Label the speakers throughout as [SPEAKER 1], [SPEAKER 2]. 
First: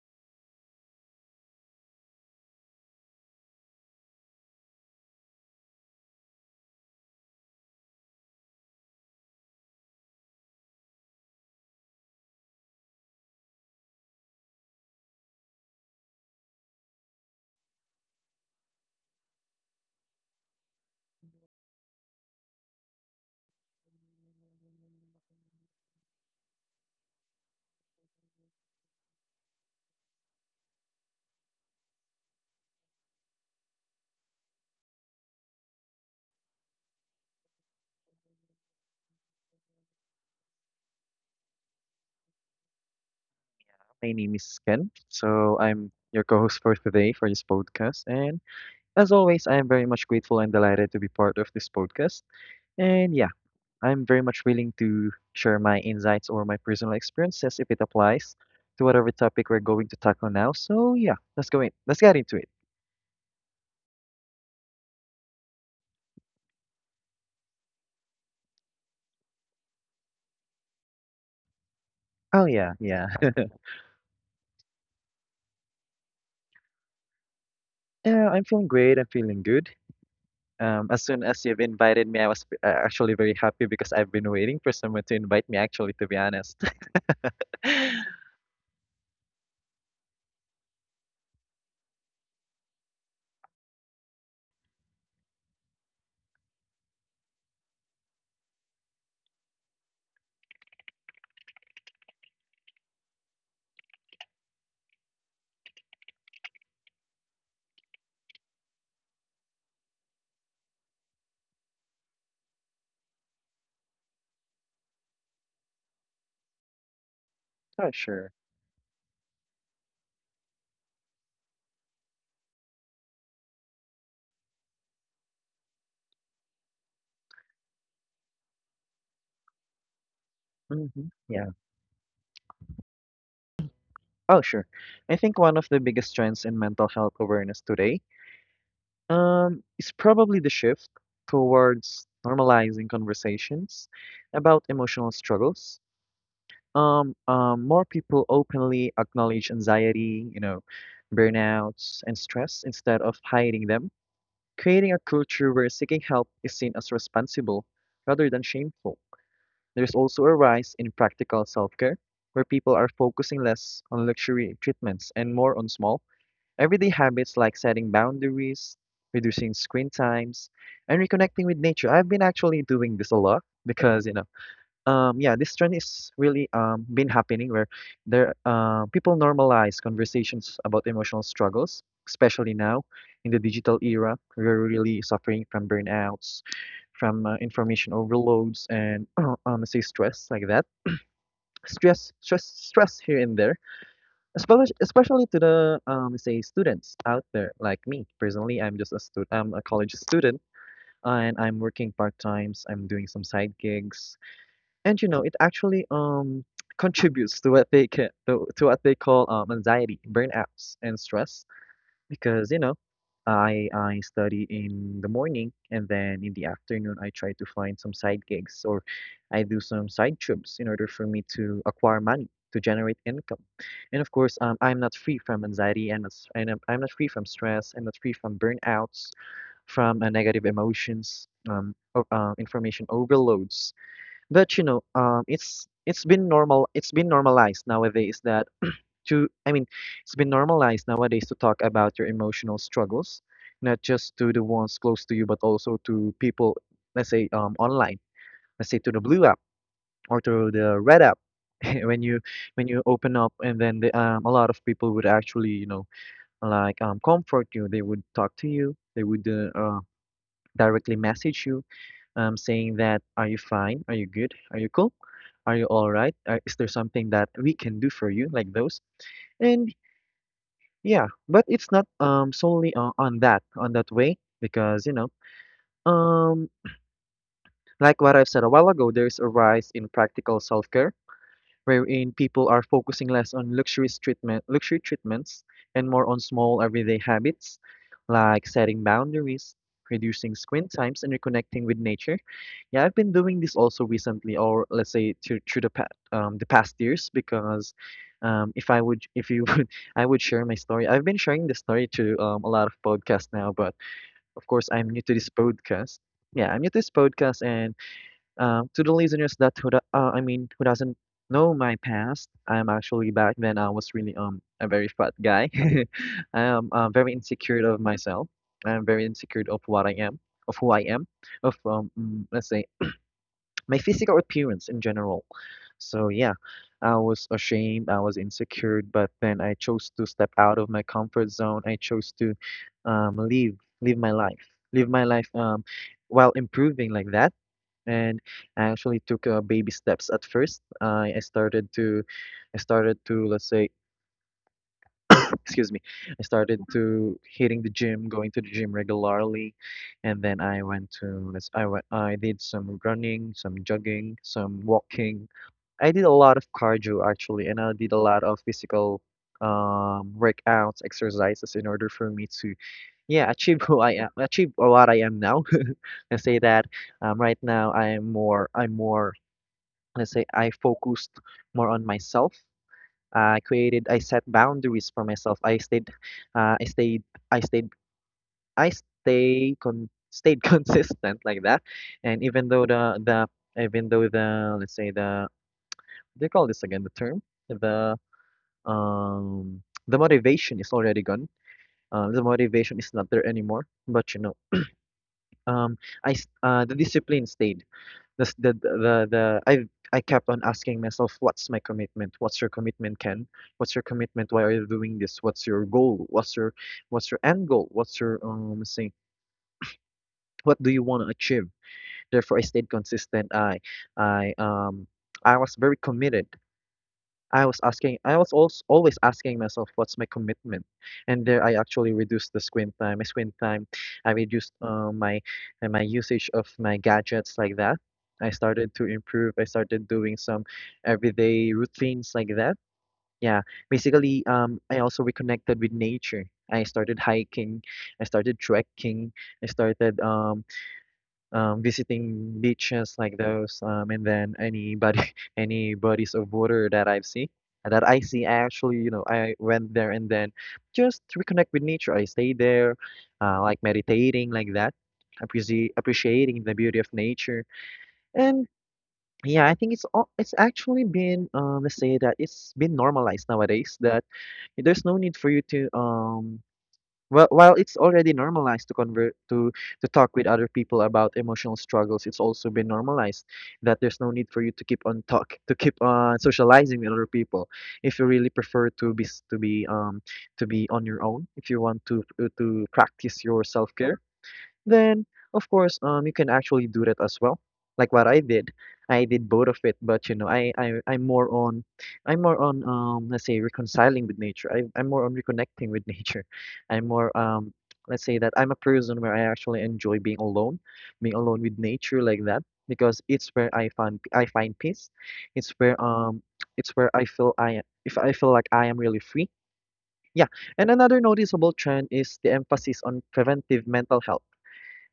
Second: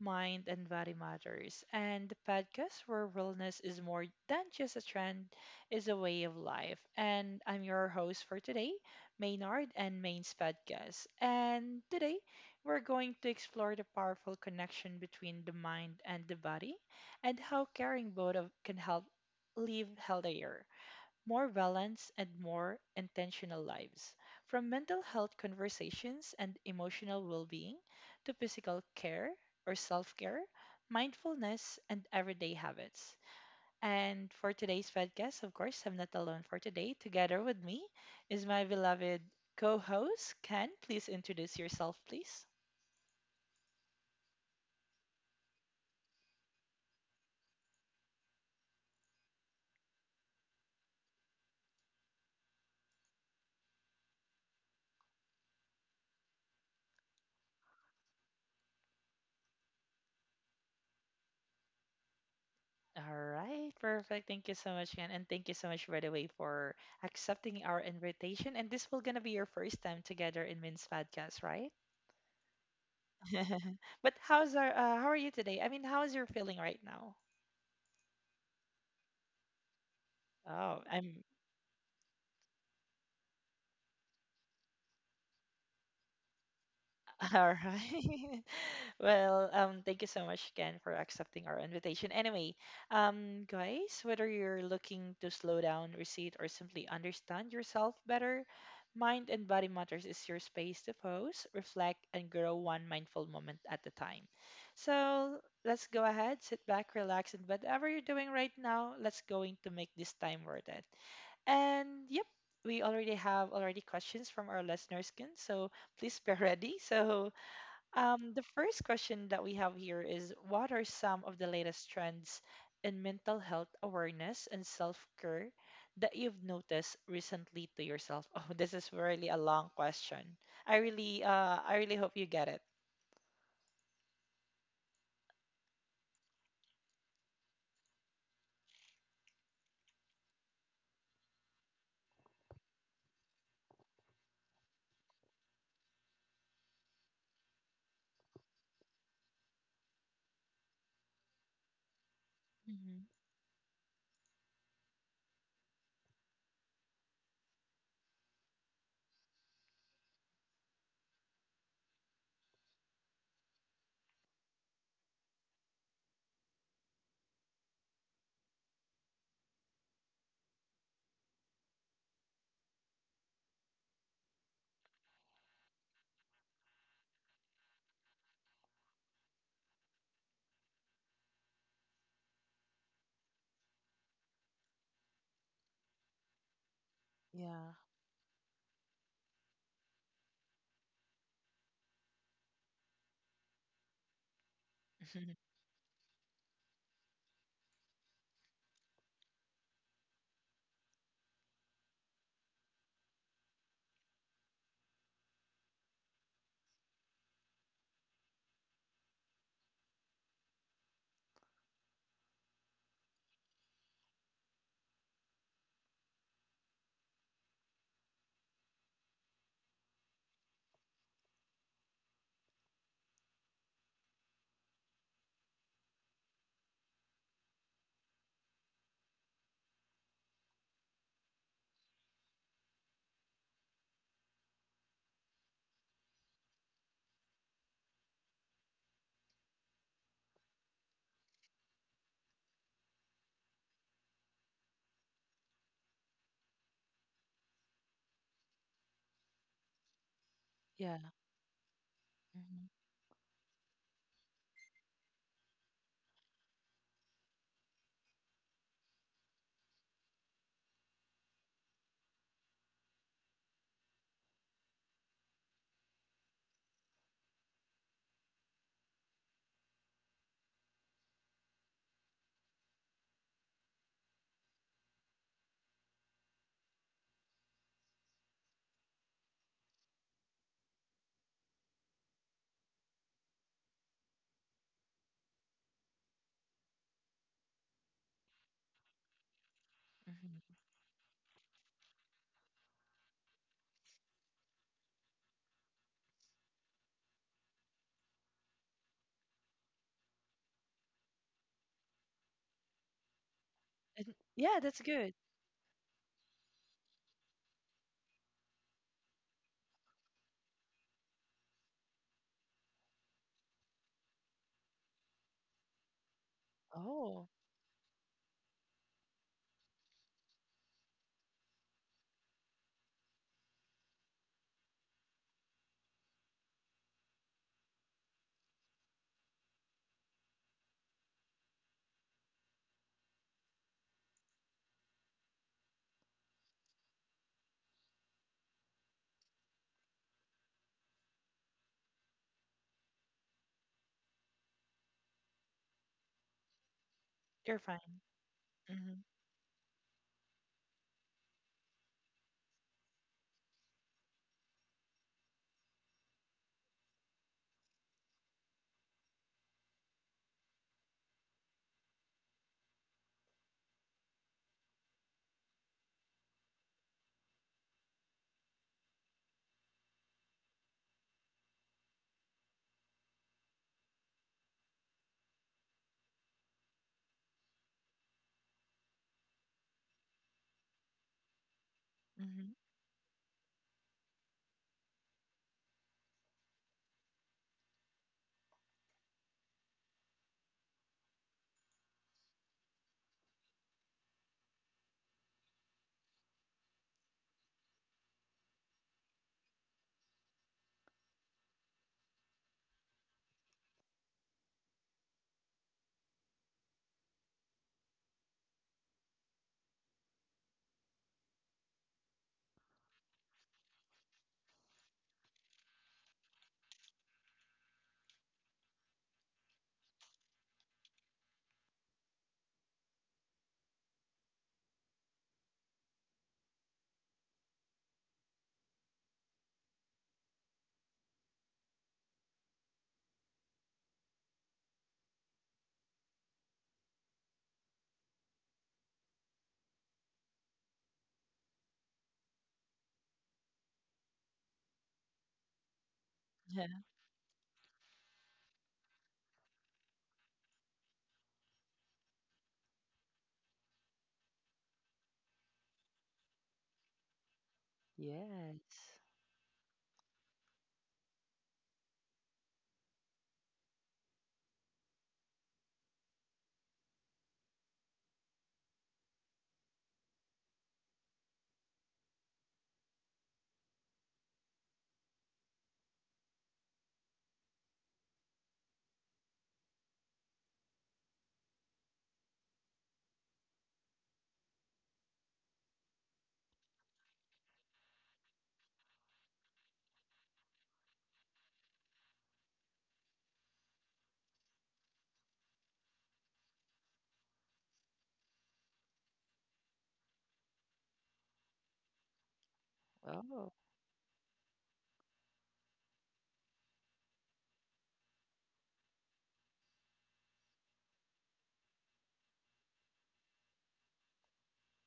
[SPEAKER 1] Mind and Body Matters, and the podcast where wellness is more than just a trend, is a way of life. And I'm your host for today, Maynard and Main's podcast. And today, we're going to explore the powerful connection between the mind and the body, and how caring both of can help live healthier more balanced, and more intentional lives. From mental health conversations and emotional well being to physical care or self care, mindfulness, and everyday habits. And for today's podcast, of course, I'm not alone for today. Together with me is my beloved co host, Ken. Please introduce yourself, please.
[SPEAKER 2] My name is Ken. So I'm your co-host for today for this podcast. And as always, I am very much grateful and delighted to be part of this podcast. And yeah, I'm very much willing to share my insights or my personal experiences if it applies to whatever topic we're going to tackle now. So yeah, let's go in. Let's get into it.
[SPEAKER 1] All right, perfect. Thank you so much, Ken. And thank you so much, by the way, for accepting our invitation. And this will gonna be your first time together in Min's podcast, right?
[SPEAKER 2] Oh yeah, yeah.
[SPEAKER 1] But how are you today? I mean, how's your feeling right now?
[SPEAKER 2] Yeah, I'm feeling great. I'm feeling good.
[SPEAKER 1] Oh,
[SPEAKER 2] As soon
[SPEAKER 1] I'm
[SPEAKER 2] as you've invited me, I was actually very happy because I've been waiting for someone to invite me, actually, to be honest.
[SPEAKER 1] all right. Well, thank you so much again for accepting our invitation. Anyway, guys, whether you're looking to slow down, recede, or simply understand yourself better, Mind and Body Matters is your space to pause, reflect, and grow one mindful moment at a time. So let's go ahead, sit back, relax, and whatever you're doing right now, let's going to make this time worth it. And yep, we already have already questions from our listeners, Ken. So please be ready. So
[SPEAKER 2] Oh, sure.
[SPEAKER 1] the first question that we have here is, what are some of the latest trends in mental health awareness and self-care that you've noticed recently to yourself? Oh, this is really a long question. I
[SPEAKER 2] Hmm.
[SPEAKER 1] really,
[SPEAKER 2] Yeah.
[SPEAKER 1] uh, I really hope you get it.
[SPEAKER 2] Oh, sure. I think one of the biggest trends in mental health awareness today is probably the shift towards normalizing conversations about emotional struggles. More people openly acknowledge anxiety, you know, burnouts, and stress instead
[SPEAKER 1] Hmm.
[SPEAKER 2] of hiding them, creating a culture where seeking help is seen as responsible rather than shameful. There's also a rise in practical self care, where people are focusing less on luxury treatments and more on small everyday habits like setting boundaries, reducing screen times, and reconnecting with nature. I've been actually doing this a lot because, you know, yeah, this trend is really been happening where there people normalize conversations about emotional struggles, especially now in the digital era. We're really suffering from burnouts, from
[SPEAKER 1] Yeah.
[SPEAKER 2] information overloads, and say stress like that. Stress, stress, stress here and there, especially especially
[SPEAKER 1] Mhm.
[SPEAKER 2] to the say students out there like me. Personally, I'm just a student. I'm a college student and I'm working part times. I'm doing some side gigs and you know it actually contributes to what they ca- to what they call anxiety, burnouts, and stress. Because you know, I study in the morning and then in the afternoon I try to find some side gigs or I do some side jobs in order for me to acquire money to generate income. And of course, I'm not free from anxiety and I'm not free from stress. I'm not free from burnouts, from negative emotions, information overloads. But you know, it's been normal. It's been normalized nowadays that to I mean it's been normalized nowadays to talk about your emotional struggles, not just to the ones close to you, but also to people, let's say online, let's say to the blue app or to the
[SPEAKER 1] Yeah.
[SPEAKER 2] red app. When you, when
[SPEAKER 1] Hmm.
[SPEAKER 2] you open up and then the, a lot of people would actually, you know, like comfort you. They would talk to you, they would directly message you, saying that, are you fine? Are you good? Are you cool? Are you all right? Is there something that we can do for you? Like those. And yeah, but it's not solely on that, on that way, because you know, um, like what I've said a while ago, there's a rise in practical self-care wherein people are focusing less on luxury treatments and more on small everyday habits like setting boundaries, reducing
[SPEAKER 1] Hmm.
[SPEAKER 2] screen times, and reconnecting with nature. Yeah, I've been doing this also recently, or let's say through the past years, because if you would, I would share my story. I've been sharing the story to a lot of podcasts now, but
[SPEAKER 1] And
[SPEAKER 2] of
[SPEAKER 1] yeah,
[SPEAKER 2] course,
[SPEAKER 1] that's
[SPEAKER 2] I'm new to
[SPEAKER 1] good.
[SPEAKER 2] this podcast. Yeah, I'm new to this podcast, and to the listeners that who do, I mean who doesn't know my past, I'm actually back then I was really a very fat guy. I am very
[SPEAKER 1] Oh,
[SPEAKER 2] insecure of myself. I'm very insecure of what I am, of who I am, of let's say my physical appearance in general. So yeah, I was ashamed, I was insecure, but then I chose to step out of my comfort zone. I chose to live, live my life, live my life while improving like that. And I actually took baby steps at first. I started I started to, let's say, excuse me, I started to hitting
[SPEAKER 1] you're
[SPEAKER 2] the
[SPEAKER 1] fine.
[SPEAKER 2] gym, going to the gym
[SPEAKER 1] Hmm.
[SPEAKER 2] regularly, and then I went, I did some running, some jogging, some walking. I did a lot of cardio actually, and I did a lot of physical workouts, exercises, in order for me to, yeah, achieve who I am, achieve what I am now. I say that right now I'm more, let's say, I focused more on myself. I created, I set boundaries for myself. I stayed, I stayed, I stayed, I stay con stayed consistent like that. And even
[SPEAKER 1] Hmm.
[SPEAKER 2] though the even though the let's say the, they call this again, the term, the, um, the motivation is already gone. The motivation is not there anymore. But you know, um, the discipline stayed. The I kept on asking myself, what's my commitment? What's your commitment, Ken? What's your commitment? Why are you doing this? What's your goal? What's your end goal? What's your say? What do you want to achieve? Therefore, I stayed consistent. I um I was very committed. I was also always asking myself, what's my commitment? And there, I actually reduced the screen time. My screen time, I reduced my usage of my gadgets like that. I started to improve. I started doing some everyday routines like that. Yeah, basically, I also reconnected with nature. I started hiking. I started trekking. I started visiting beaches like those, and then any bodies of water that I see, I actually, you know, I went there and then just reconnect with nature. I stayed there, like meditating like that, appreciating the beauty of nature. And
[SPEAKER 1] Yes.
[SPEAKER 2] yeah, I think it's actually been, let's say that it's been normalized nowadays that there's no need for you to um, well, while it's already normalized to convert to talk with other people about emotional struggles, it's also been normalized that there's no need for you to keep on socializing with other people. If you really prefer to be um, to be on your own, if you want to practice your self care, then, of course, you can actually do that as well. Like what I did both of it, but you know, I'm more on let's say reconciling with nature. I'm more on reconnecting with nature. I'm more let's say that I'm a person where I actually enjoy being alone with nature like that, because it's where
[SPEAKER 1] Oh.
[SPEAKER 2] I find peace. It's where um, it's where I, if I feel like I am really free. Yeah, and another noticeable trend is the emphasis on preventive mental health.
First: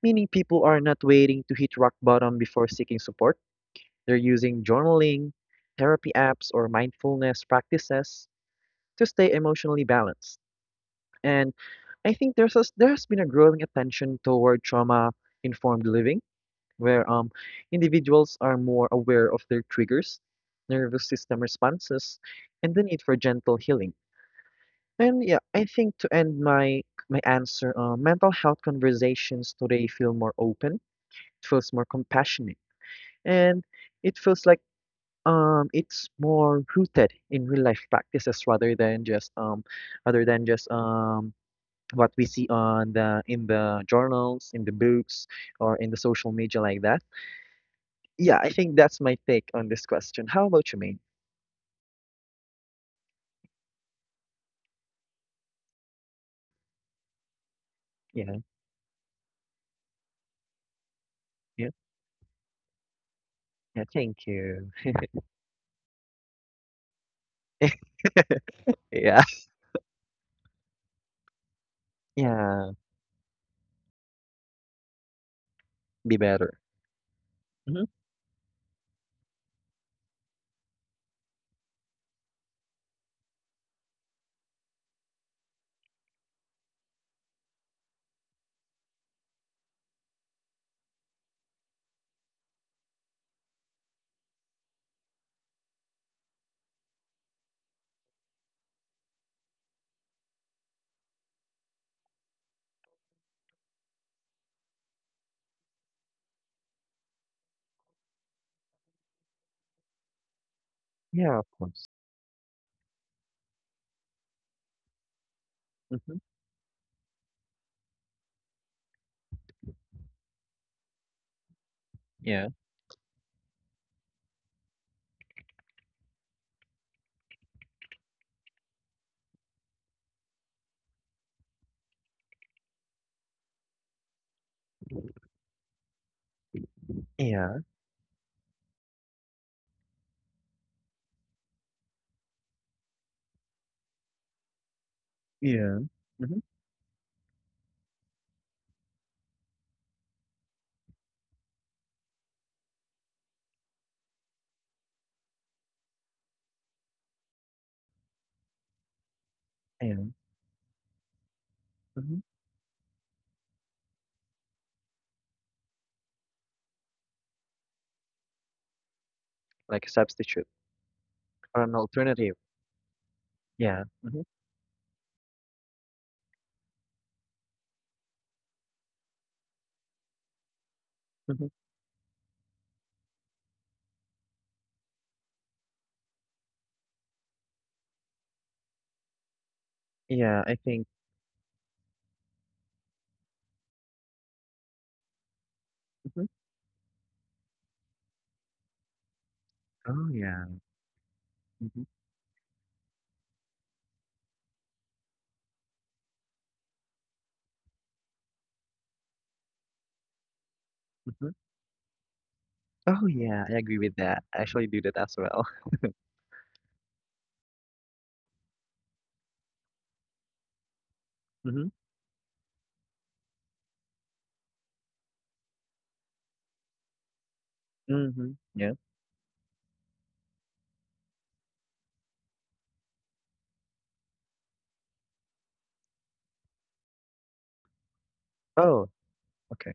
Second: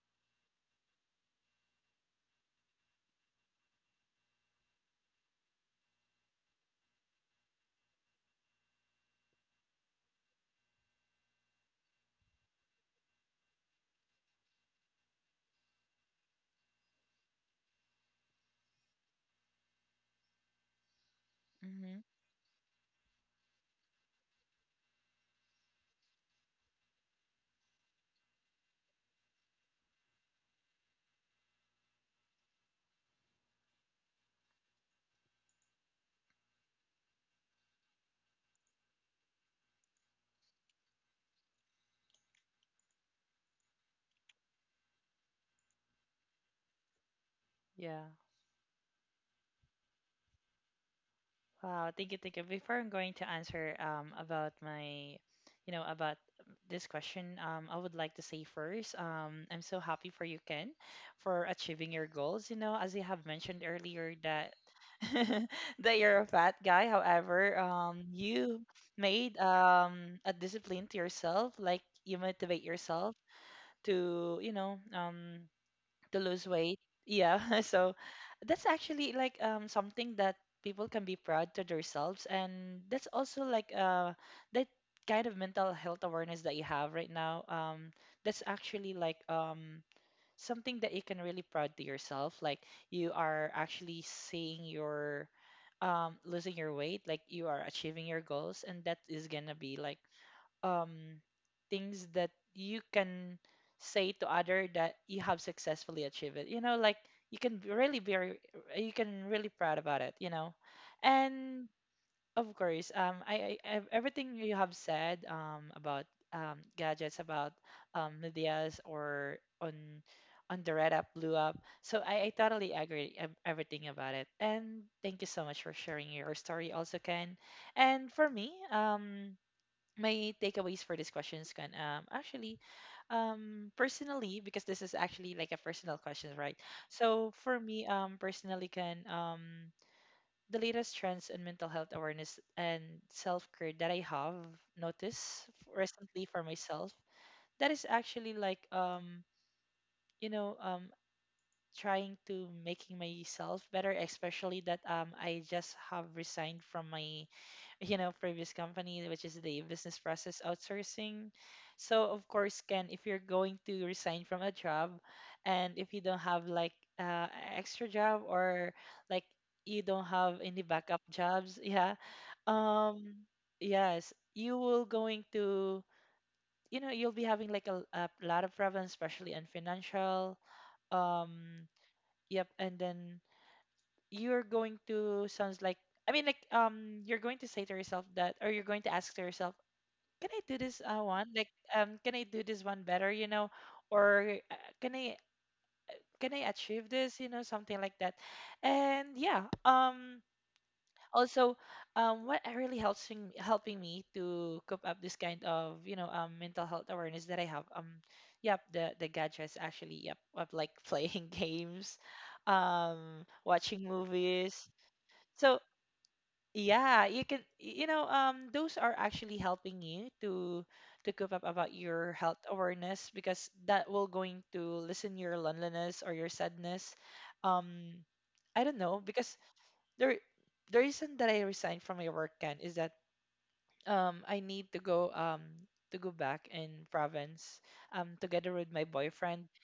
[SPEAKER 2] Meaning people are not waiting to hit rock bottom before seeking support. They're using journaling, therapy apps, or mindfulness practices to stay emotionally balanced. And I think there has been a growing attention toward trauma informed living, where individuals are more aware of their triggers, nervous system
[SPEAKER 1] Mm-hmm.
[SPEAKER 2] responses, and the need for gentle healing. And yeah, I think to end my, my answer, mental health conversations today feel more open. It feels more compassionate and it feels like it's more rooted in real life practices rather than just other than just um, what we see on the in the journals, in the books, or in the social media like that.
[SPEAKER 1] Yeah.
[SPEAKER 2] Yeah, I think that's my take on this question. How about you, Maine?
[SPEAKER 1] Wow. Thank you. Thank you. Before I'm going to answer about my, you know, about this question, I would like to
[SPEAKER 2] Yeah,
[SPEAKER 1] say first, I'm so happy for you, Ken, for
[SPEAKER 2] yeah,
[SPEAKER 1] achieving your goals. You know, as you have mentioned
[SPEAKER 2] yeah,
[SPEAKER 1] earlier
[SPEAKER 2] thank
[SPEAKER 1] that
[SPEAKER 2] you.
[SPEAKER 1] that you're a fat guy. However, you
[SPEAKER 2] Yeah,
[SPEAKER 1] made a discipline to yourself, like you motivate
[SPEAKER 2] yeah,
[SPEAKER 1] yourself to, you know, um
[SPEAKER 2] be
[SPEAKER 1] to lose
[SPEAKER 2] better.
[SPEAKER 1] weight. Yeah,
[SPEAKER 2] Hmm.
[SPEAKER 1] so that's actually like something that people can be proud to themselves, and that's also like that kind of mental health awareness that you have right now. That's actually like something that you can really proud to yourself. Like you are actually seeing your losing your weight, like you are achieving your goals, and that is gonna be like um, things that you can say to other that you have successfully achieved it. You know, like you can be really be re- you can really proud about it. You know,
[SPEAKER 2] Yeah, of
[SPEAKER 1] and
[SPEAKER 2] course.
[SPEAKER 1] of course, everything you have said about
[SPEAKER 2] Hmm.
[SPEAKER 1] gadgets about Lydia's or on the red up blue up. So I
[SPEAKER 2] Yeah,
[SPEAKER 1] totally agree everything about it. And thank you so much for sharing your story also, Ken. And for me, my takeaways for this question is kind actually personally, because this is actually like a personal question, right? So for
[SPEAKER 2] yeah,
[SPEAKER 1] me, personally, can the latest trends in mental health awareness and self-care that I have noticed
[SPEAKER 2] yeah.
[SPEAKER 1] recently
[SPEAKER 2] Hmm.
[SPEAKER 1] for myself, that is actually like you know um trying to making myself better, especially that I just have resigned from my previous company, which is the business
[SPEAKER 2] Yeah.
[SPEAKER 1] process outsourcing. So
[SPEAKER 2] Hmm.
[SPEAKER 1] of course, Ken, if you're going to resign from a job, and if you don't have like uh, extra job or like
[SPEAKER 2] Like a
[SPEAKER 1] you don't
[SPEAKER 2] substitute,
[SPEAKER 1] have any backup
[SPEAKER 2] or
[SPEAKER 1] jobs,
[SPEAKER 2] an
[SPEAKER 1] yeah.
[SPEAKER 2] alternative.
[SPEAKER 1] um
[SPEAKER 2] Yeah. Hmm.
[SPEAKER 1] yes, you will going to you know you'll be having like a lot of problems, especially in financial, um yep. And then you're going to sounds like I mean, like, you're going to say to yourself that, or you're going to ask to yourself,
[SPEAKER 2] Yeah,
[SPEAKER 1] can I
[SPEAKER 2] I
[SPEAKER 1] do
[SPEAKER 2] think.
[SPEAKER 1] this one? Like, can I do this one better? You know, or can I
[SPEAKER 2] Mhm.
[SPEAKER 1] can I achieve this? You know, something like that. And yeah,
[SPEAKER 2] Oh, yeah.
[SPEAKER 1] also,
[SPEAKER 2] Mhm,
[SPEAKER 1] what I really helping me to cope up this kind of mental health awareness that I have. Yep, the gadgets actually. Yep, of like
[SPEAKER 2] mhm.
[SPEAKER 1] playing games,
[SPEAKER 2] Oh, yeah, I agree with
[SPEAKER 1] watching
[SPEAKER 2] that. I actually
[SPEAKER 1] movies.
[SPEAKER 2] do that as well.
[SPEAKER 1] So yeah, you could, you know, those are actually helping you to cope up
[SPEAKER 2] Mhm,
[SPEAKER 1] about your health awareness, because that will going to lessen your loneliness or your sadness. Um,
[SPEAKER 2] mhm,
[SPEAKER 1] I
[SPEAKER 2] yeah.
[SPEAKER 1] don't know, because there the reason that I resigned from my work, can is that I need to go to go back in province together with
[SPEAKER 2] Oh,
[SPEAKER 1] my boyfriend.
[SPEAKER 2] okay.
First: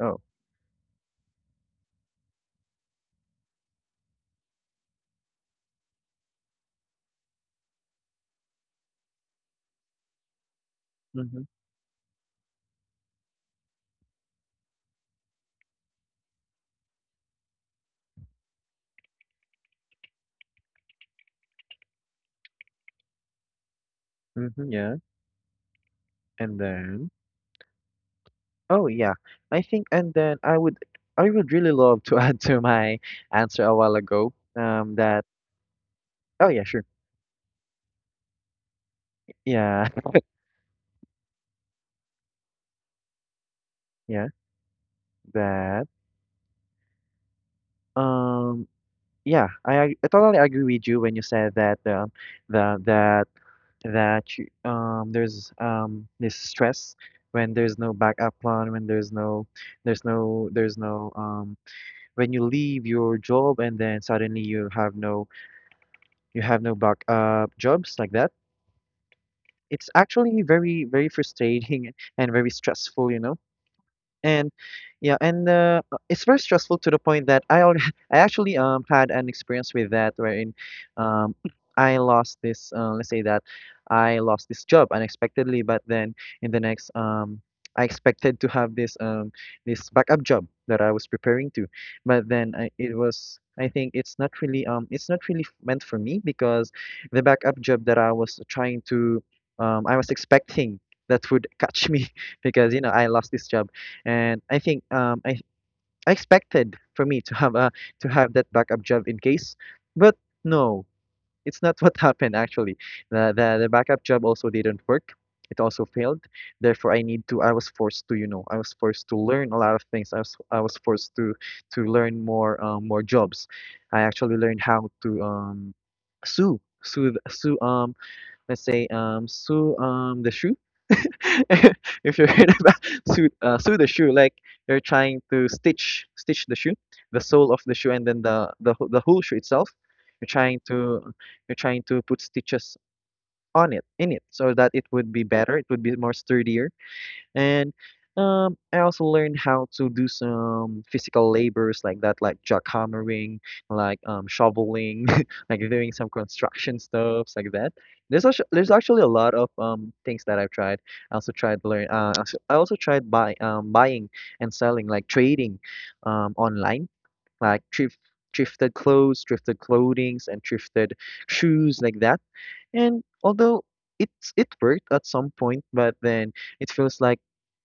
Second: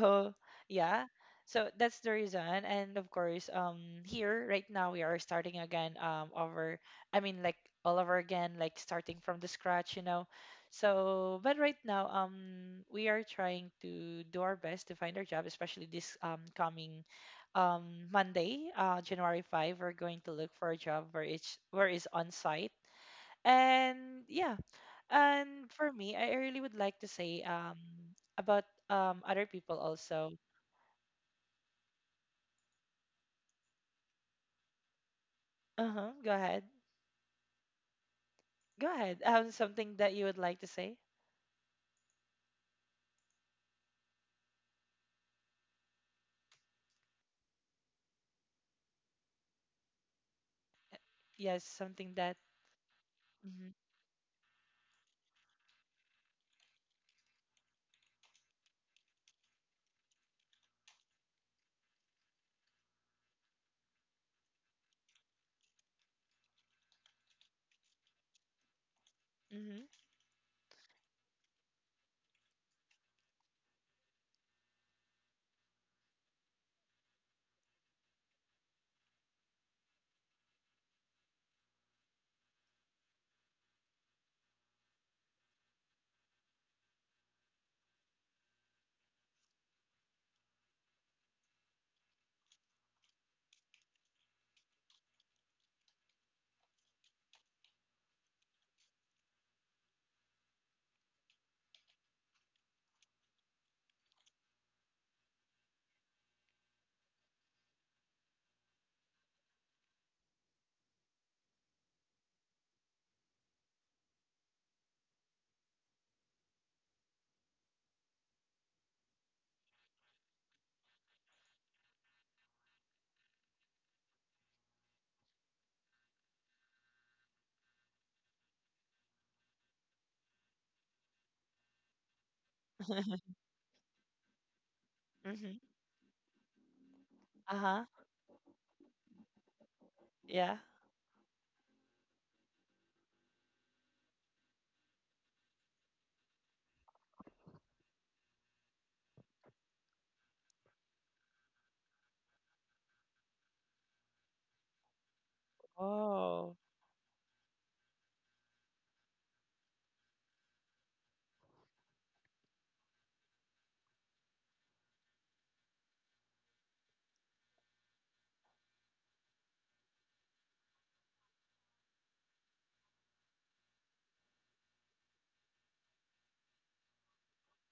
[SPEAKER 2] Oh,
[SPEAKER 1] yeah. So that's the reason, and of course, here right now we are starting again over, I mean like all over again, like starting from the scratch, you know. So
[SPEAKER 2] mhm,
[SPEAKER 1] but right now, we are trying to do our best to find our job, especially this coming um Monday, January 5, we're going to look for a job where it's where is on site. And yeah,
[SPEAKER 2] mhm, yeah.
[SPEAKER 1] and for me, I
[SPEAKER 2] And
[SPEAKER 1] really would like to
[SPEAKER 2] then,
[SPEAKER 1] say about
[SPEAKER 2] oh, yeah.
[SPEAKER 1] other
[SPEAKER 2] I
[SPEAKER 1] people
[SPEAKER 2] think, and
[SPEAKER 1] also.
[SPEAKER 2] then I would, I would really love to add to my answer a while ago, that
[SPEAKER 1] Uh-huh. Go
[SPEAKER 2] oh,
[SPEAKER 1] ahead.
[SPEAKER 2] yeah, sure.
[SPEAKER 1] Go ahead.
[SPEAKER 2] Yeah,
[SPEAKER 1] Something that you would like to say?
[SPEAKER 2] yeah, that. Um, yeah, I totally agree with you when you said
[SPEAKER 1] Yes,
[SPEAKER 2] that
[SPEAKER 1] something that.
[SPEAKER 2] the that
[SPEAKER 1] Mm-hmm.
[SPEAKER 2] that you, there's this stress when there's no backup plan, when there's no, when you leave your job and then suddenly you have no backup jobs like that.
[SPEAKER 1] Mm-hmm.
[SPEAKER 2] It's actually very, very frustrating and very stressful, you know. And yeah, and it's very stressful to the point that I actually had an experience with that wherein um I lost this let's say that I lost this job unexpectedly, but then in the next I expected to have this this backup job that I was preparing to. But then it was I think it's not really meant for me, because the backup job that I was trying to I was expecting that would catch me because, you know, I lost this job. And I think I expected for me to have a to have that backup job in case. But no, it's not what happened, actually. The backup job also didn't work. It also failed. Therefore, I need to. I was forced to, you know, I was forced to learn a lot of things. I was forced to learn more, more jobs. I actually learned how to sue sue the- sue let's say, sue the shoe, if you heard about sew the shoe, like you're trying to
[SPEAKER 1] Mm-hmm.
[SPEAKER 2] stitch the shoe, the sole of the
[SPEAKER 1] Uh-huh.
[SPEAKER 2] shoe, and then the whole shoe itself. You're
[SPEAKER 1] Yeah.
[SPEAKER 2] trying to you're trying to put stitches on it, in it, so that it would be better. It would be more sturdier. And I also learned how to do some physical labors like that, like jackhammering, like, shoveling, like doing some
[SPEAKER 1] Oh.
[SPEAKER 2] construction stuffs like that. There's actually a lot of, things that I've tried. I also tried to learn. I also tried buying and selling, like trading, online, like thrifted clothes, thrifted clothings, and thrifted shoes like that. And although it worked at some point, but then it feels like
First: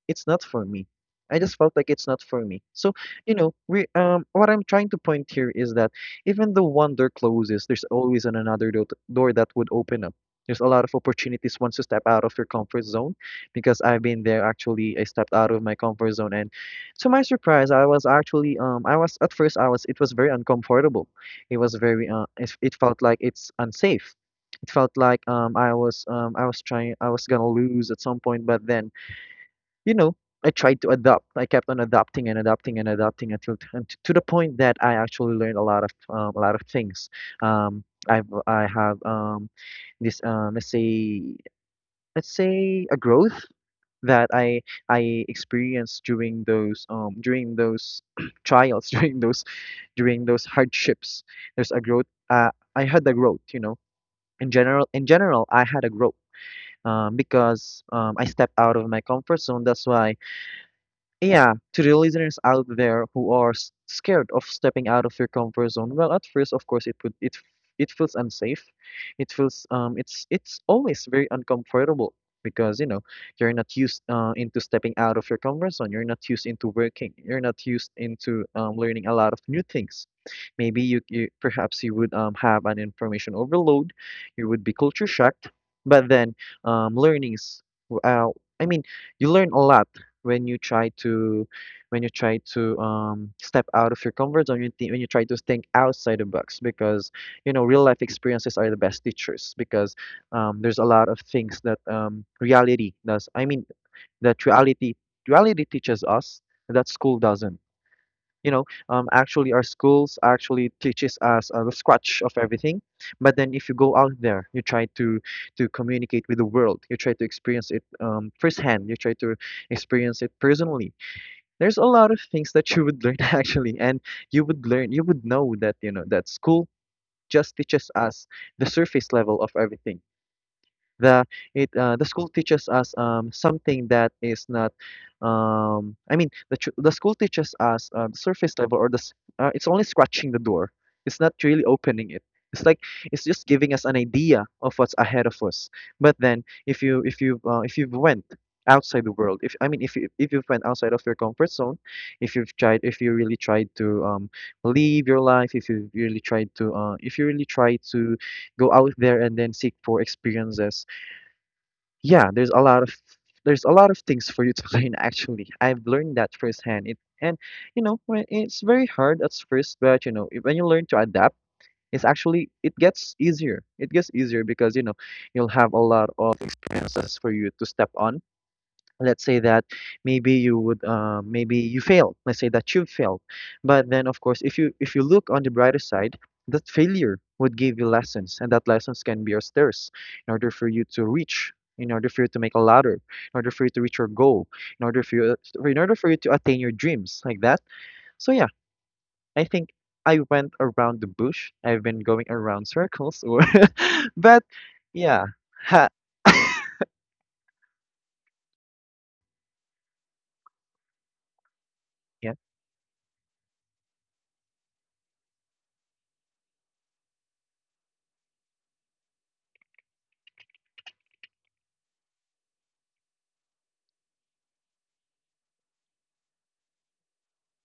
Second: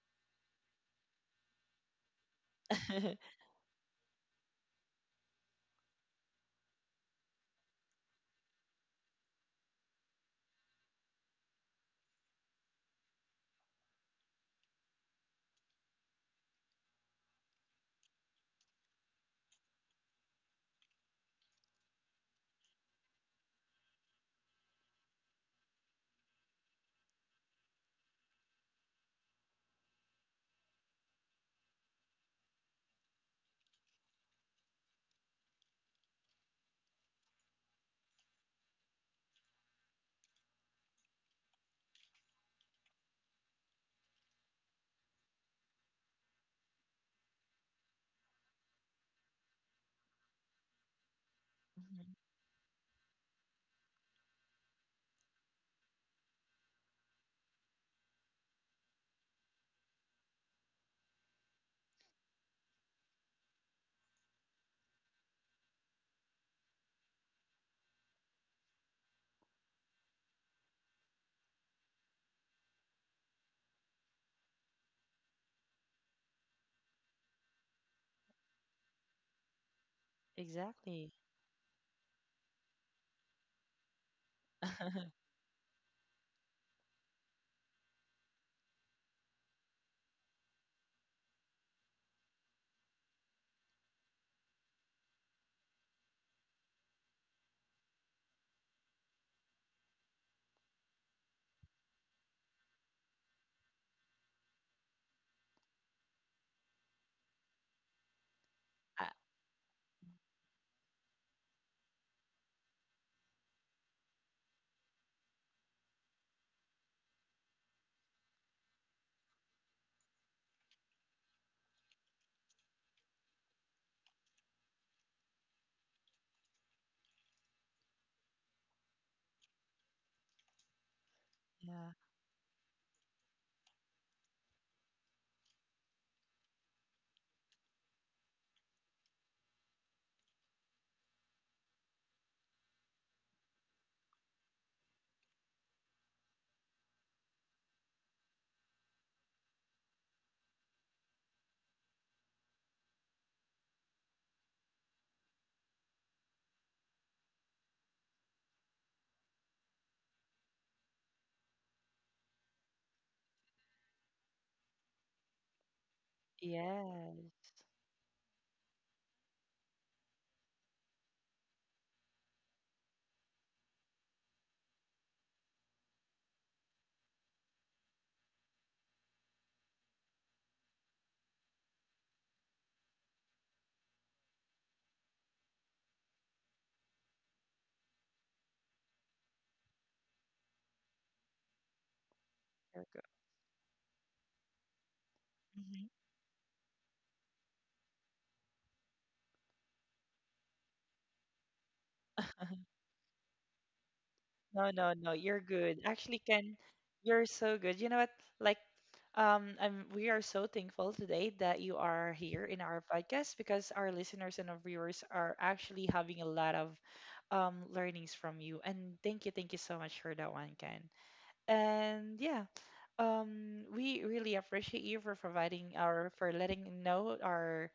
[SPEAKER 2] it's not for me. I just felt like it's not for me. So, you know, we, what I'm trying to point here is that even though one door closes, there's always an another door that would open up. There's a lot of opportunities once you step out of your comfort zone, because I've been there, actually. I stepped out of my comfort zone, and to my surprise, I was actually I was at first I was it was very uncomfortable. It felt like it's unsafe. It felt like, I was gonna lose at some point, but then, you know, I tried to adopt. I kept on adopting and adopting and adopting, to the point that I actually learned a lot of things. Um, I have, this, let's say a growth that I experienced during those, during those trials, during those hardships. There's a growth.
[SPEAKER 1] Mhm.
[SPEAKER 2] Uh, I had a growth. You know, in general, I had a growth. Because, I stepped out of my comfort zone. That's why, yeah, to the listeners out there who are scared of stepping out of your comfort zone, well, at first, of course, it would, it feels unsafe. It feels, it's always very uncomfortable, because you know you're not used, into stepping out of your comfort zone. You're not used into working. You're not used into, learning a lot of new things. Maybe
[SPEAKER 1] Exactly.
[SPEAKER 2] you perhaps you would, have an information overload. You would be culture shocked, but then, learnings. w- Uh, I mean, you learn a lot when you try to, step out of your comfort zone. When you try to think outside the box, because you know real life experiences are the best teachers. Because, there's a lot of things that, reality does. I mean, that reality teaches us that school doesn't, you know
[SPEAKER 1] Uh.
[SPEAKER 2] actually our schools actually teaches us, the scratch of everything. But then if you go out there, you try to communicate with the world. You try to experience it, firsthand. You try to experience it personally. There's a lot of things that you would learn actually. And you would know that you know that school just teaches us the surface level of everything. the
[SPEAKER 1] Yeah.
[SPEAKER 2] the school teaches us something that is not, I mean, the school teaches us, the surface level, or it's only scratching the door. It's not really opening it. It's like, it's just giving us an idea of what's ahead of us. But then if you've went outside the world, if I mean, if you've went outside of your comfort zone, if you really tried to, live your life, if you really tried to if you really try to go out there and then seek for experiences. Yeah, there's a lot of things for you to learn, actually. I've learned that firsthand, it
[SPEAKER 1] Yeah.
[SPEAKER 2] and, you know, it's very hard at first, but you know, when you learn to adapt, it gets easier. It gets easier, because you know you'll have a lot of experiences for you to step on. Let's say that maybe you would maybe you failed. Let's say that you failed. But then, of course, if you look on the brighter side, that failure would give you lessons, and that lessons can be your stairs in order for you to reach, in order for you to make a
[SPEAKER 1] There
[SPEAKER 2] ladder, in order for you to reach your goal, in order for you
[SPEAKER 1] we go.
[SPEAKER 2] in order for you to attain your dreams, like that. So yeah, I think I went around the bush. I've been going around circles, or, but
[SPEAKER 1] No, no, no.
[SPEAKER 2] yeah.
[SPEAKER 1] You're good.
[SPEAKER 2] Ha.
[SPEAKER 1] Actually, Ken, you're so good. You know what? Like, we are so thankful today that you are
[SPEAKER 2] Yeah.
[SPEAKER 1] here in our podcast, because our listeners and our viewers are actually having a lot of learnings from you. And thank you so much for that one, Ken. And yeah, we really appreciate you for providing our for letting know our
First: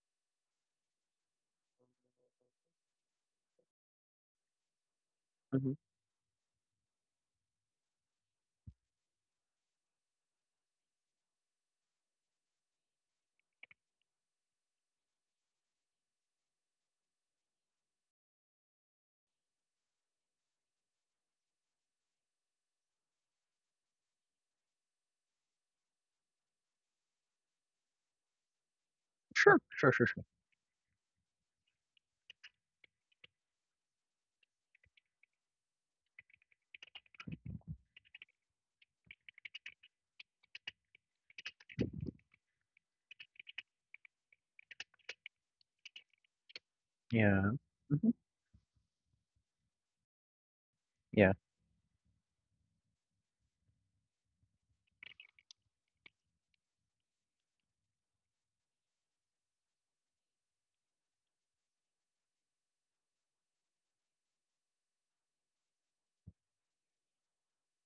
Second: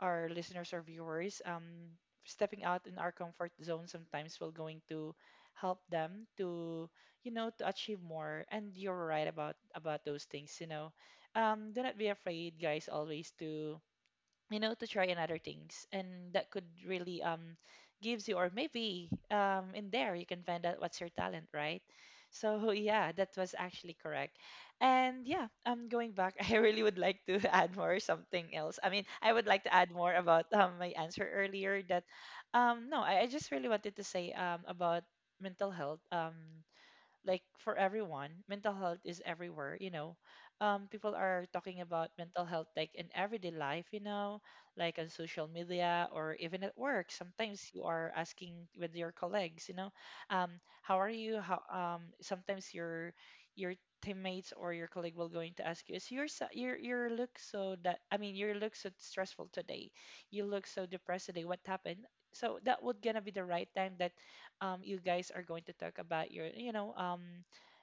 [SPEAKER 1] our listeners or viewers. Stepping out in our comfort zone sometimes will going to
[SPEAKER 2] Hmm.
[SPEAKER 1] help them to achieve more. And you're right about those things. You know, do not be afraid, guys. Always to you know to try another things, and that could really gives you, or maybe in there you can find out what's your talent, right? So yeah, that was actually correct. And yeah, going back, I really would like to add more something else, I mean, I would
[SPEAKER 2] Sure,
[SPEAKER 1] like to add
[SPEAKER 2] sure, sure,
[SPEAKER 1] more
[SPEAKER 2] sure.
[SPEAKER 1] about my answer earlier, that no, I just really wanted to say about mental health. Like, for everyone, mental health is everywhere, you know. People are talking about mental health like in everyday life, you know, like on social media, or even at work
[SPEAKER 2] Yeah.
[SPEAKER 1] sometimes you
[SPEAKER 2] Mhm.
[SPEAKER 1] are asking with your colleagues, you know, um how are
[SPEAKER 2] Yeah,
[SPEAKER 1] you, how sometimes your teammates or your colleague will going to ask you, your look so that I mean your look so stressful today, you look so depressed today, what happened? So that would gonna be the right time that, you guys are going to talk about your, you know, um,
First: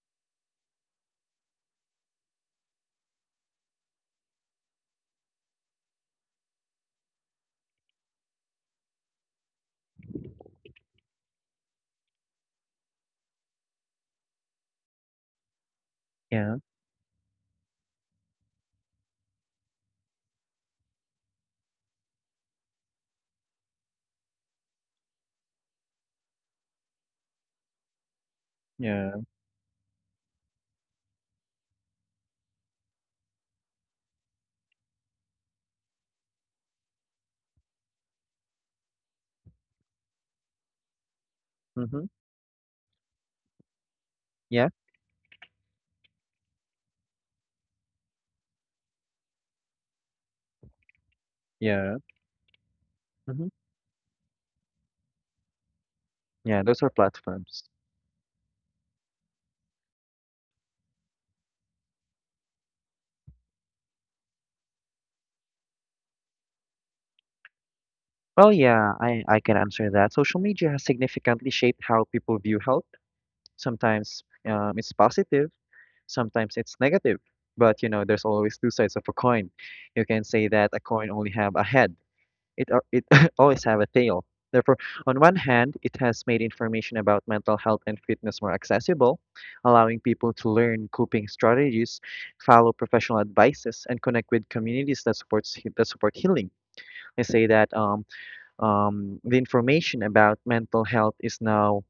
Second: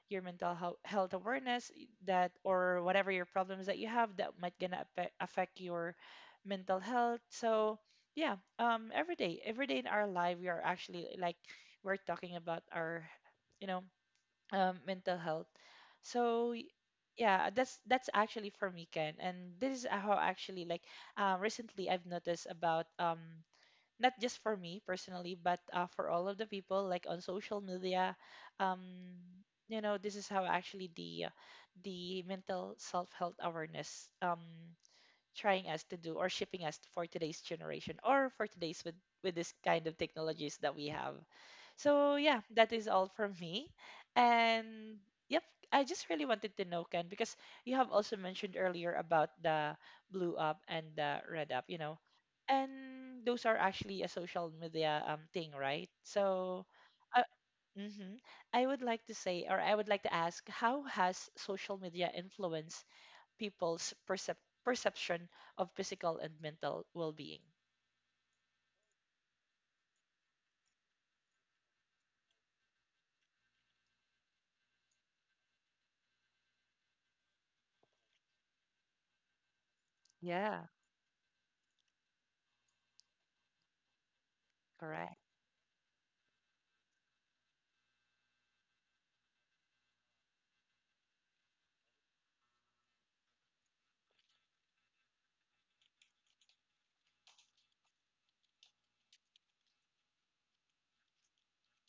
[SPEAKER 1] your mental health, health awareness, that or whatever your problems that you have that might gonna affect your mental health. So yeah, every day in our life, we are actually like we're talking about our, you know, mental health. So
[SPEAKER 2] yeah,
[SPEAKER 1] yeah, that's actually for me, Ken. And this is how actually like, recently I've noticed about not just for me personally, but for all of the people like on social media. Um,
[SPEAKER 2] yeah,
[SPEAKER 1] you know, this is how actually the mental self health awareness trying us to do, or shipping us for today's generation, or for today's with this kind of technologies that we have.
[SPEAKER 2] mhm,
[SPEAKER 1] So yeah, that is all from me.
[SPEAKER 2] yeah,
[SPEAKER 1] And yep, I just really wanted to know, Ken, because you have also mentioned earlier about the blue up and the red up, you
[SPEAKER 2] yeah,
[SPEAKER 1] know. And those
[SPEAKER 2] mhm,
[SPEAKER 1] are actually a social media thing, right?
[SPEAKER 2] yeah,
[SPEAKER 1] So
[SPEAKER 2] those are
[SPEAKER 1] uh,
[SPEAKER 2] platforms.
[SPEAKER 1] mhm. I would like to say, or I would like to ask, how has social media influenced people's perception of physical and mental well-being?
[SPEAKER 2] Well, yeah, I can answer that. Social media has significantly shaped how people view health. Sometimes, it's positive, sometimes it's negative. But you know, there's always two sides of a coin. You can say
[SPEAKER 1] Yeah,
[SPEAKER 2] that a coin only have a head. It always have a tail. Therefore,
[SPEAKER 1] correct.
[SPEAKER 2] on one hand, it has made information about mental health and fitness more accessible, allowing people to learn coping strategies, follow professional advices, and connect with communities that support healing. I say that, the information about mental health is now,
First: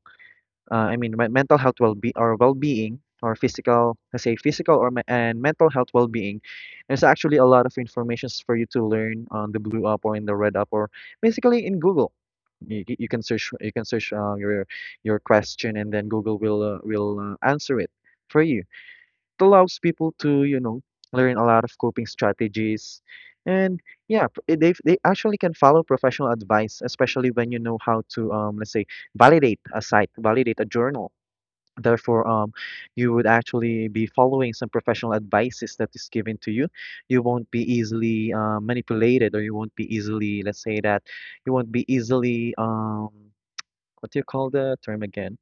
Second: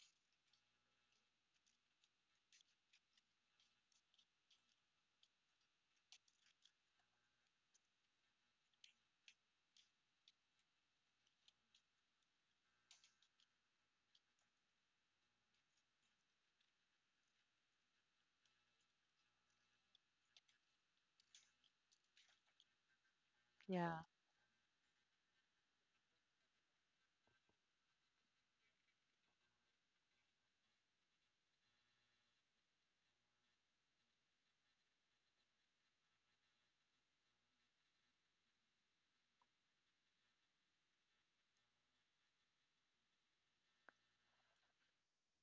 [SPEAKER 2] I mean, my mental health, well-being, or physical. Let's say physical or, and mental health well-being. There's actually a lot of informations for you to learn on the Blue App, or in the Red App, or basically in Google. You can search you can search, your question, and then Google will, answer it for you. It allows people to, learn a lot of coping strategies. And
[SPEAKER 1] Yeah,
[SPEAKER 2] yeah, they actually can follow professional advice, especially when you know how to, let's say, validate a site, validate a journal. Therefore, you would actually be following some professional advices that is given to you. You won't be easily, manipulated, or you won't be easily, let's say that, you won't be easily, what do you call the term again?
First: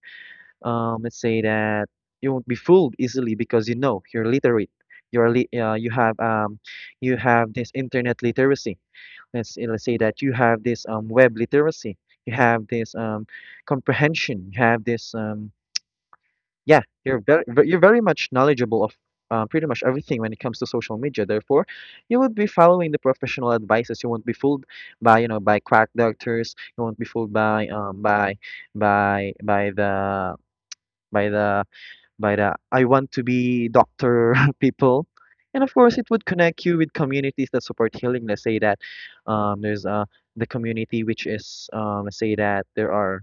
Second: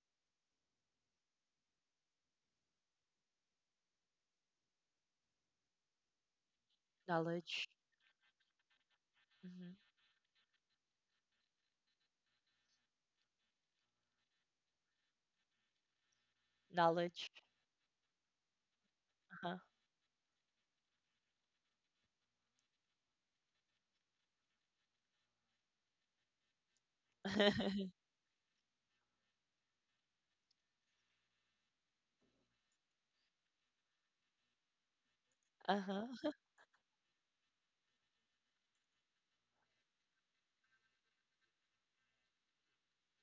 [SPEAKER 2] Let's say that you won't be fooled easily because you know you're literate. You're li uh, you have um, you have
[SPEAKER 1] knowledge.
[SPEAKER 2] this internet literacy.
[SPEAKER 1] Hmm.
[SPEAKER 2] Let's say that you have this, web literacy. You have this, comprehension. You have this, yeah.
[SPEAKER 1] Knowledge.
[SPEAKER 2] You're very much knowledgeable of,
[SPEAKER 1] Uh-huh.
[SPEAKER 2] pretty much everything when it comes to social media. Therefore, you would be following the professional advices. You won't be fooled by quack doctors. You won't be fooled by the by the by the I want to be doctor people. And of course, it would
[SPEAKER 1] Uh-huh.
[SPEAKER 2] connect you with communities that support healing. Let's say that, there's, the community, which is, let's say that,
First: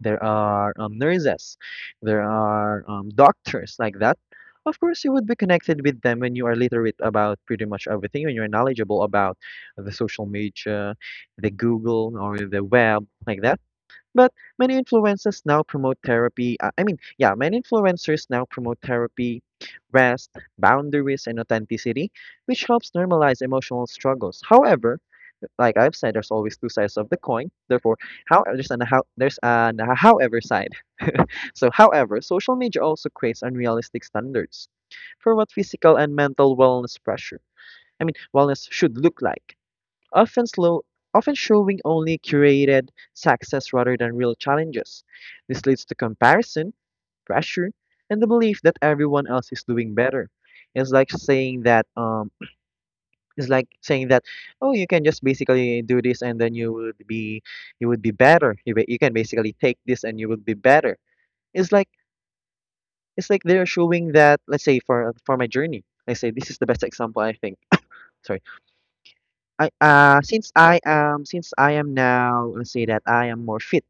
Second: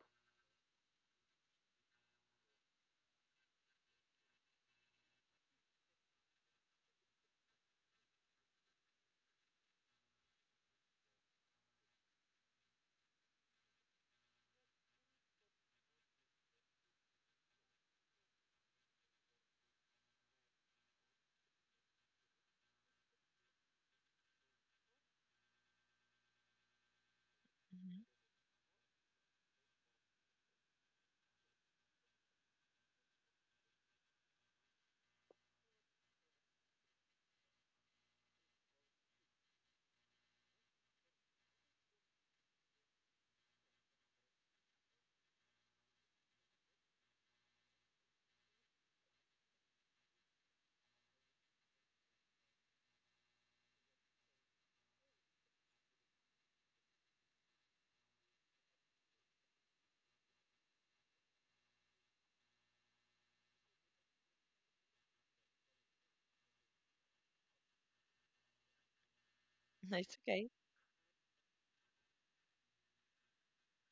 [SPEAKER 2] there are, nurses, there are, doctors, like that. Of course, you would be connected with them when you are literate about pretty much everything, when you're knowledgeable about the social media, the Google or the web, like that. But many influencers now promote therapy. I mean, yeah, many influencers now promote therapy, rest, boundaries, and authenticity, which helps normalize emotional struggles. However, like I've said, there's always two sides of the coin. Therefore,
[SPEAKER 1] Mhm.
[SPEAKER 2] how there's an however side. So, however, social media also creates unrealistic standards for what physical and mental wellness pressure. I mean, wellness should look like often slow often showing only curated success rather than real challenges. This leads to comparison, pressure, and the belief that everyone else is doing better. It's like saying that it's like saying that oh you can just basically do this and then you would be better. You can basically take this and you would be better. It's like it's like they're showing that, let's say for my journey. I say this is the best example I think. Sorry. I
[SPEAKER 1] It's okay.
[SPEAKER 2] since I am now, let's say that I am more fit.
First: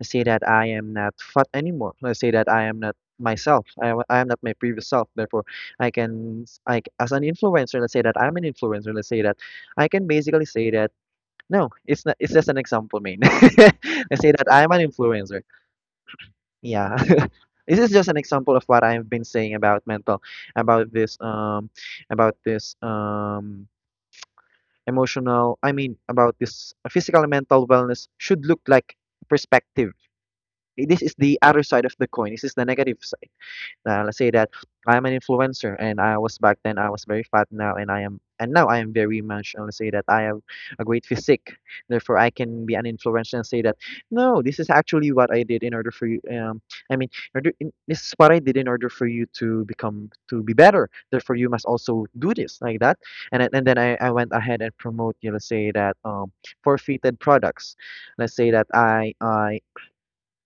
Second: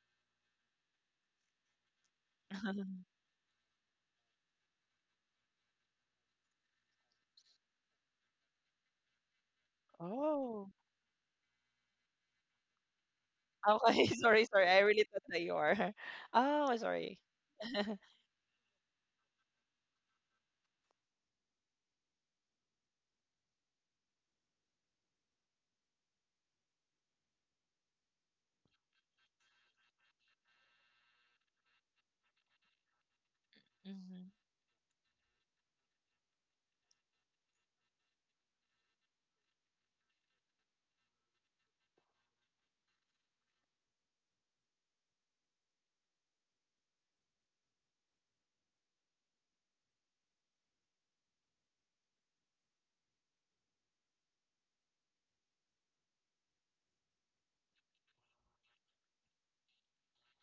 [SPEAKER 2] Let's say that I am not fat anymore. Let's say that I am not myself. I am not my previous self. Therefore, like as an influencer. Let's say that I'm an influencer. Let's say that I can basically
[SPEAKER 1] Oh.
[SPEAKER 2] say that no, it's not. It's just an example, man.
[SPEAKER 1] Okay,
[SPEAKER 2] Let's say
[SPEAKER 1] sorry,
[SPEAKER 2] that
[SPEAKER 1] sorry.
[SPEAKER 2] I'm
[SPEAKER 1] I
[SPEAKER 2] an
[SPEAKER 1] really thought that
[SPEAKER 2] influencer.
[SPEAKER 1] you are. Oh,
[SPEAKER 2] Yeah.
[SPEAKER 1] sorry.
[SPEAKER 2] This is just an example of what I've been saying about mental, about this um, about this emotional I mean about this physical and mental wellness should look like perspective. This is the other side of the coin. This is the let's say
[SPEAKER 1] Hmm.
[SPEAKER 2] that I'm an influencer, and I was back then I was very fat now, and I am and now I am very much. And let's say that I have a great physique, therefore I can be an influencer and say that no, this is actually what I did in order for you. I mean, this is what I did in order for you to be better. Therefore, you must also do this like that. And then I went ahead and promote, you know, let's say that forfeited products. Let's say that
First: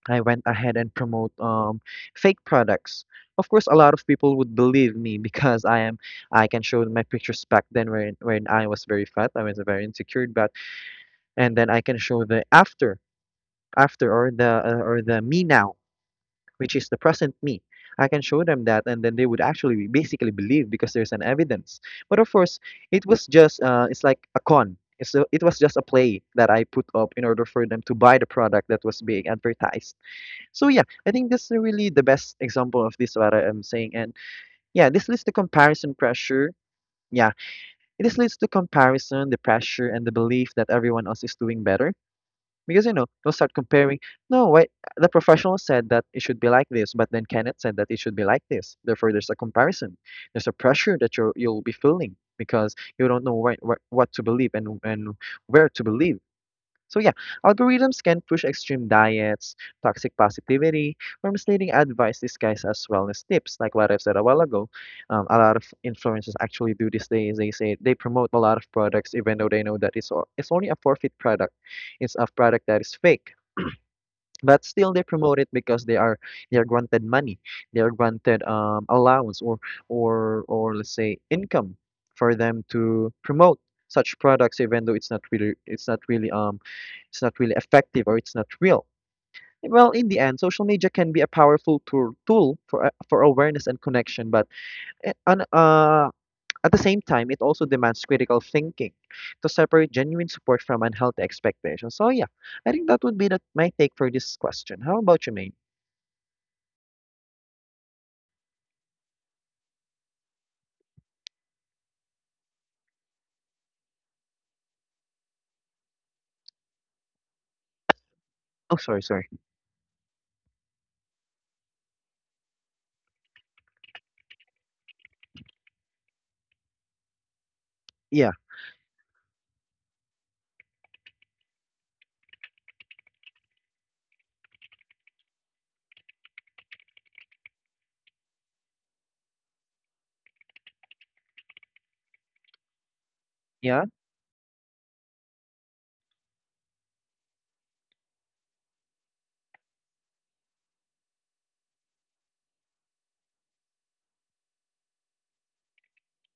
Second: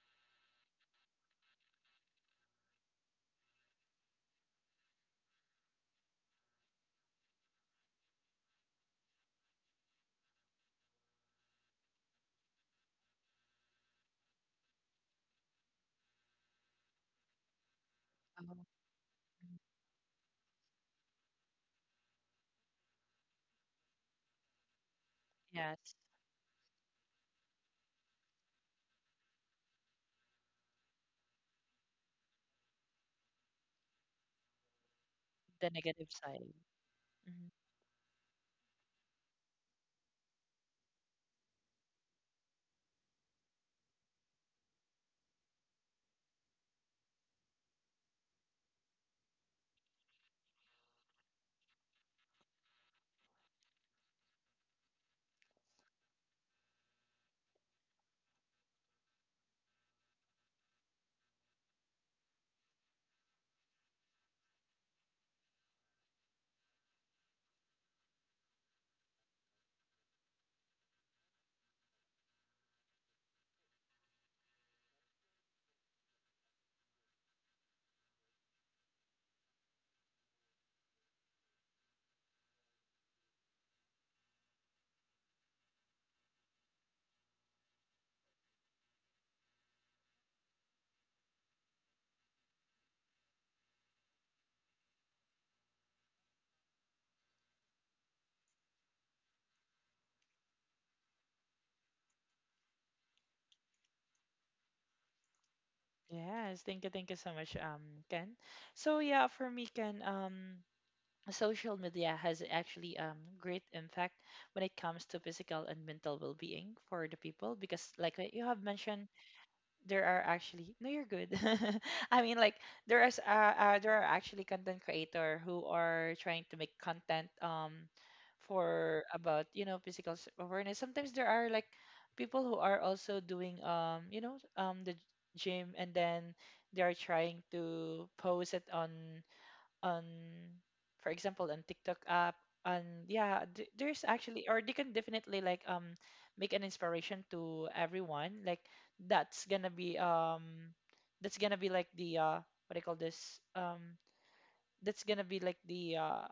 [SPEAKER 2] I went ahead and promote fake products. Of course, a lot of people would believe me because I can show my pictures back then when I was very fat, I was very insecure, but and then I can show the after after or the me now, which is the present me. I can show
[SPEAKER 1] Oh.
[SPEAKER 2] them that, and then they would actually basically believe because there's an evidence. But of course, it was just it's like a con. It was just a
[SPEAKER 1] Yes.
[SPEAKER 2] play that I put up in order for them to buy the product that was being advertised. So yeah, I think this is really the best example of this what I am saying. And yeah, this leads to
[SPEAKER 1] The
[SPEAKER 2] comparison
[SPEAKER 1] negative
[SPEAKER 2] pressure.
[SPEAKER 1] side.
[SPEAKER 2] Yeah,
[SPEAKER 1] Mhm.
[SPEAKER 2] this leads to comparison, the pressure, and the belief that everyone else is doing better. Because you know, they'll start comparing. No, why the professional said that it should be like this, but then Kenneth said that it should be like this. Therefore, there's a comparison. There's a pressure that you you'll be feeling because you don't know what to believe and where to believe. So yeah, algorithms can push extreme diets, toxic positivity, or misleading advice disguised as wellness tips. Like what I've said a while ago, a lot of influencers actually do this days. They say they promote a lot of products even though they know that it's only a for-fit product. It's a product that is fake, but still they promote it because they are granted money, they are granted allowance, or let's say income for them to promote such products, even though it's not really effective, or it's not real. Well, in the end, social media can be a powerful tool for for awareness and connection, but eh, on, uh, at the same time, it also demands critical thinking to separate genuine support from unhealthy expectations. So yeah, I think that would be that my take for this question. How about you, Maine?
[SPEAKER 1] Yes, thank you so much, Ken. So yeah, for me, Ken, social media has actually great impact when it comes to physical and mental well-being for the people because like what you have
[SPEAKER 2] Oh, sorry,
[SPEAKER 1] mentioned
[SPEAKER 2] sorry.
[SPEAKER 1] there are actually no you're good I mean like there is there are actually content creator who are trying to make content
[SPEAKER 2] Yeah,
[SPEAKER 1] for about you know physical awareness. Sometimes there are like people who are also doing you know the gym and then they are trying to post it on for example on TikTok app. And yeah,
[SPEAKER 2] yeah,
[SPEAKER 1] there's actually or they can definitely make an inspiration to everyone. Like that's gonna be that's gonna be like the what do you call this, that's gonna be like the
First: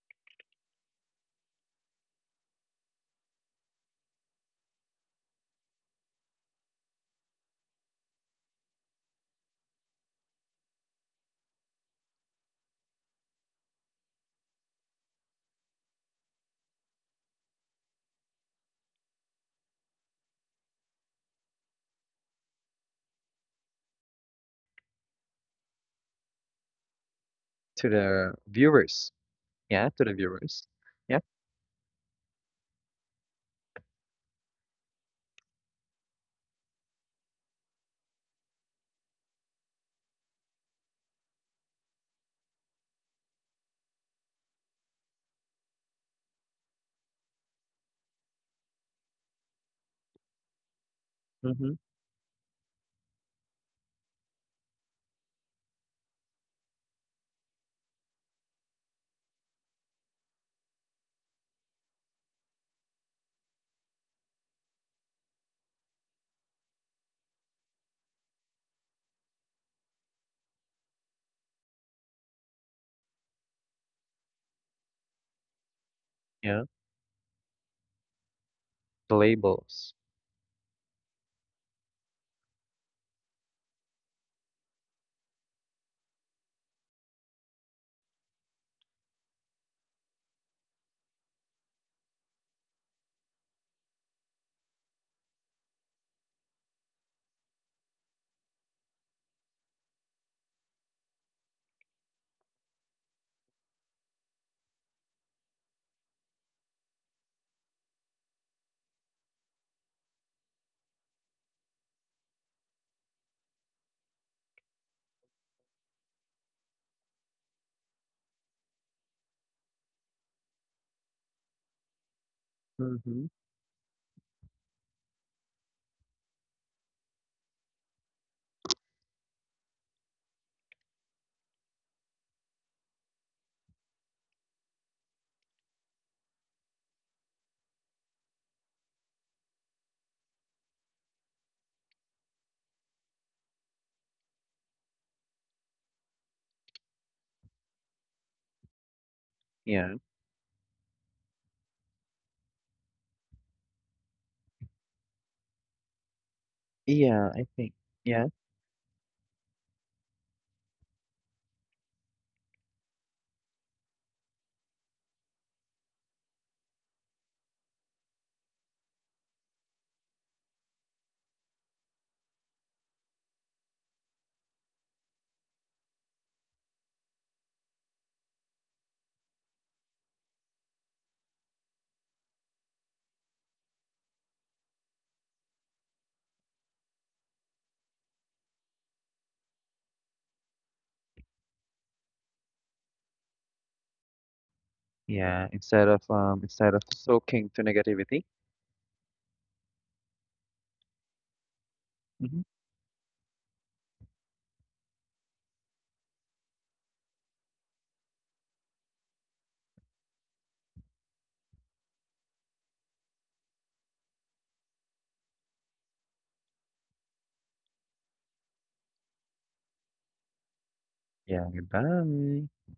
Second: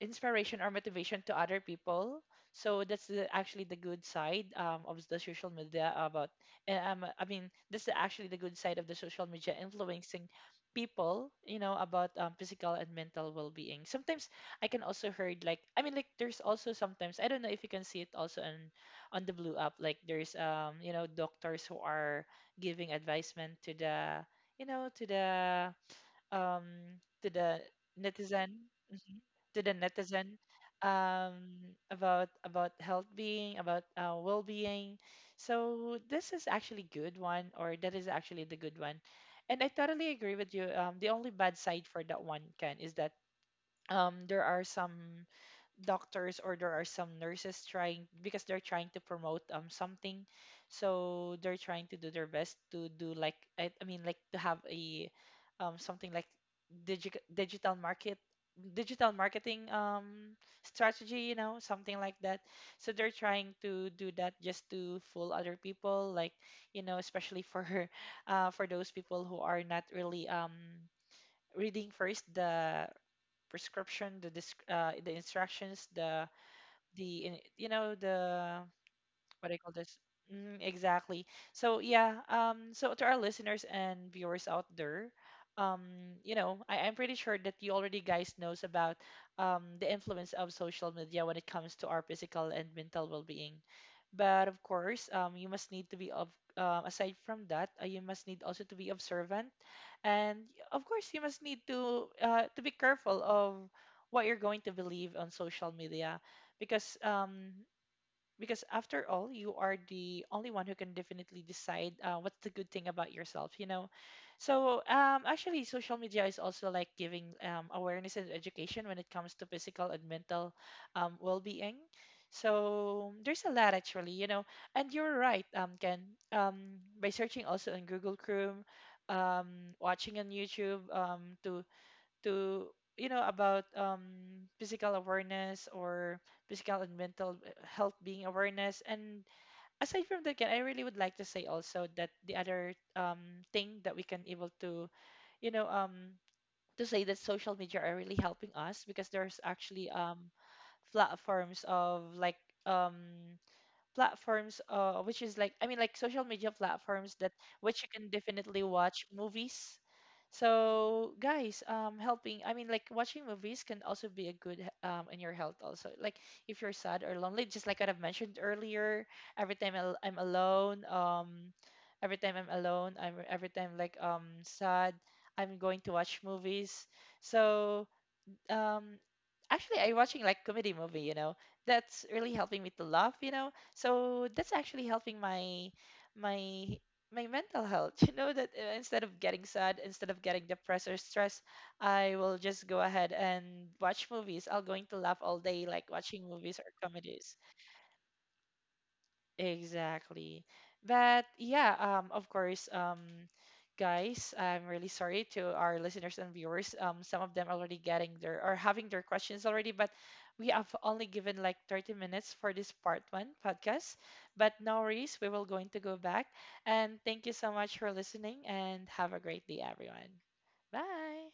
[SPEAKER 1] inspiration or motivation to other people. So that's the, actually the good side, of the social media about I mean that's the, actually the good side of the social media influencing people, you know, about physical and mental well-being. Sometimes I can also heard, like I mean like, there's also sometimes, I don't know if you can see it also on the blue app. Like there's you know doctors who are giving advisement to the you know um to the
[SPEAKER 2] to the
[SPEAKER 1] netizen.
[SPEAKER 2] viewers.
[SPEAKER 1] Mhm, to the
[SPEAKER 2] Yeah, to the
[SPEAKER 1] netizen,
[SPEAKER 2] viewers. Yeah.
[SPEAKER 1] about health being, about well-being. So this is actually good one, or that is actually the good one, and I totally agree with you. The only bad side for that one, Ken, is that there are some doctors or there are some nurses trying, because they're trying to promote something. So they're
[SPEAKER 2] mm-hmm,
[SPEAKER 1] trying to do their best to do like I mean like to have a something like digital market digital marketing strategy, you know, something like that. So they're trying to do that just to fool other people, like, you know, especially for for those people who are not really reading first the prescription, the the instructions, the
[SPEAKER 2] yeah.
[SPEAKER 1] you know, the
[SPEAKER 2] The
[SPEAKER 1] what I call
[SPEAKER 2] labels.
[SPEAKER 1] this. Mm, exactly. So yeah, so to our listeners and viewers out there, um, you know, I'm pretty sure that you already guys knows about the influence of social media when it comes to our physical and mental well-being. But of course, you must need to be of aside from that, you must need also to be observant, and of course, you must need to be careful of what you're going to believe on social media because um, because after all you are the only one who can definitely decide, what's the good thing about yourself, you know. So actually social media is also like giving awareness and education when it comes to physical and mental, well-being. So
[SPEAKER 2] Mm-hmm.
[SPEAKER 1] there's a lot actually, you know. And you're right, Ken, um, by searching also on Google Chrome, um, watching on YouTube, to to you know about physical awareness, or physical and mental, health being awareness. And aside from that, Ken, I really would like to say also that the other thing that we can able to you know to say that social media are really helping us, because there's actually
[SPEAKER 2] Yeah.
[SPEAKER 1] platforms of like um, platforms which is like, I mean like, social media
[SPEAKER 2] Yeah, I
[SPEAKER 1] platforms that
[SPEAKER 2] think.
[SPEAKER 1] which
[SPEAKER 2] Yeah,
[SPEAKER 1] you can definitely watch movies. So guys, helping, I mean like, watching movies can also be a good in your health also. Like, if you're sad or lonely, just like what I've mentioned earlier, I'm alone, every time I'm alone, I'm every time like sad, I'm going to watch movies. So um actually I watching like comedy movie, you know, that's really helping me to laugh, you know, so that's actually helping my my mental health. You know that, instead of getting sad, instead of getting depressed or stressed, I will just go ahead and
[SPEAKER 2] yeah.
[SPEAKER 1] watch movies, I'll going to laugh
[SPEAKER 2] Instead
[SPEAKER 1] all
[SPEAKER 2] of
[SPEAKER 1] day like
[SPEAKER 2] soaking to
[SPEAKER 1] watching movies or
[SPEAKER 2] negativity.
[SPEAKER 1] comedies. Exactly.
[SPEAKER 2] Mm-hmm.
[SPEAKER 1] But yeah, of course, guys, I'm really sorry to our listeners and viewers. Some of them already getting their or having their questions already, but we have only given like 30 minutes for this part one podcast. But no worries, we will going to go back. And thank you so much for listening and have a great day,
[SPEAKER 2] Yeah,
[SPEAKER 1] everyone.
[SPEAKER 2] goodbye.
[SPEAKER 1] Bye.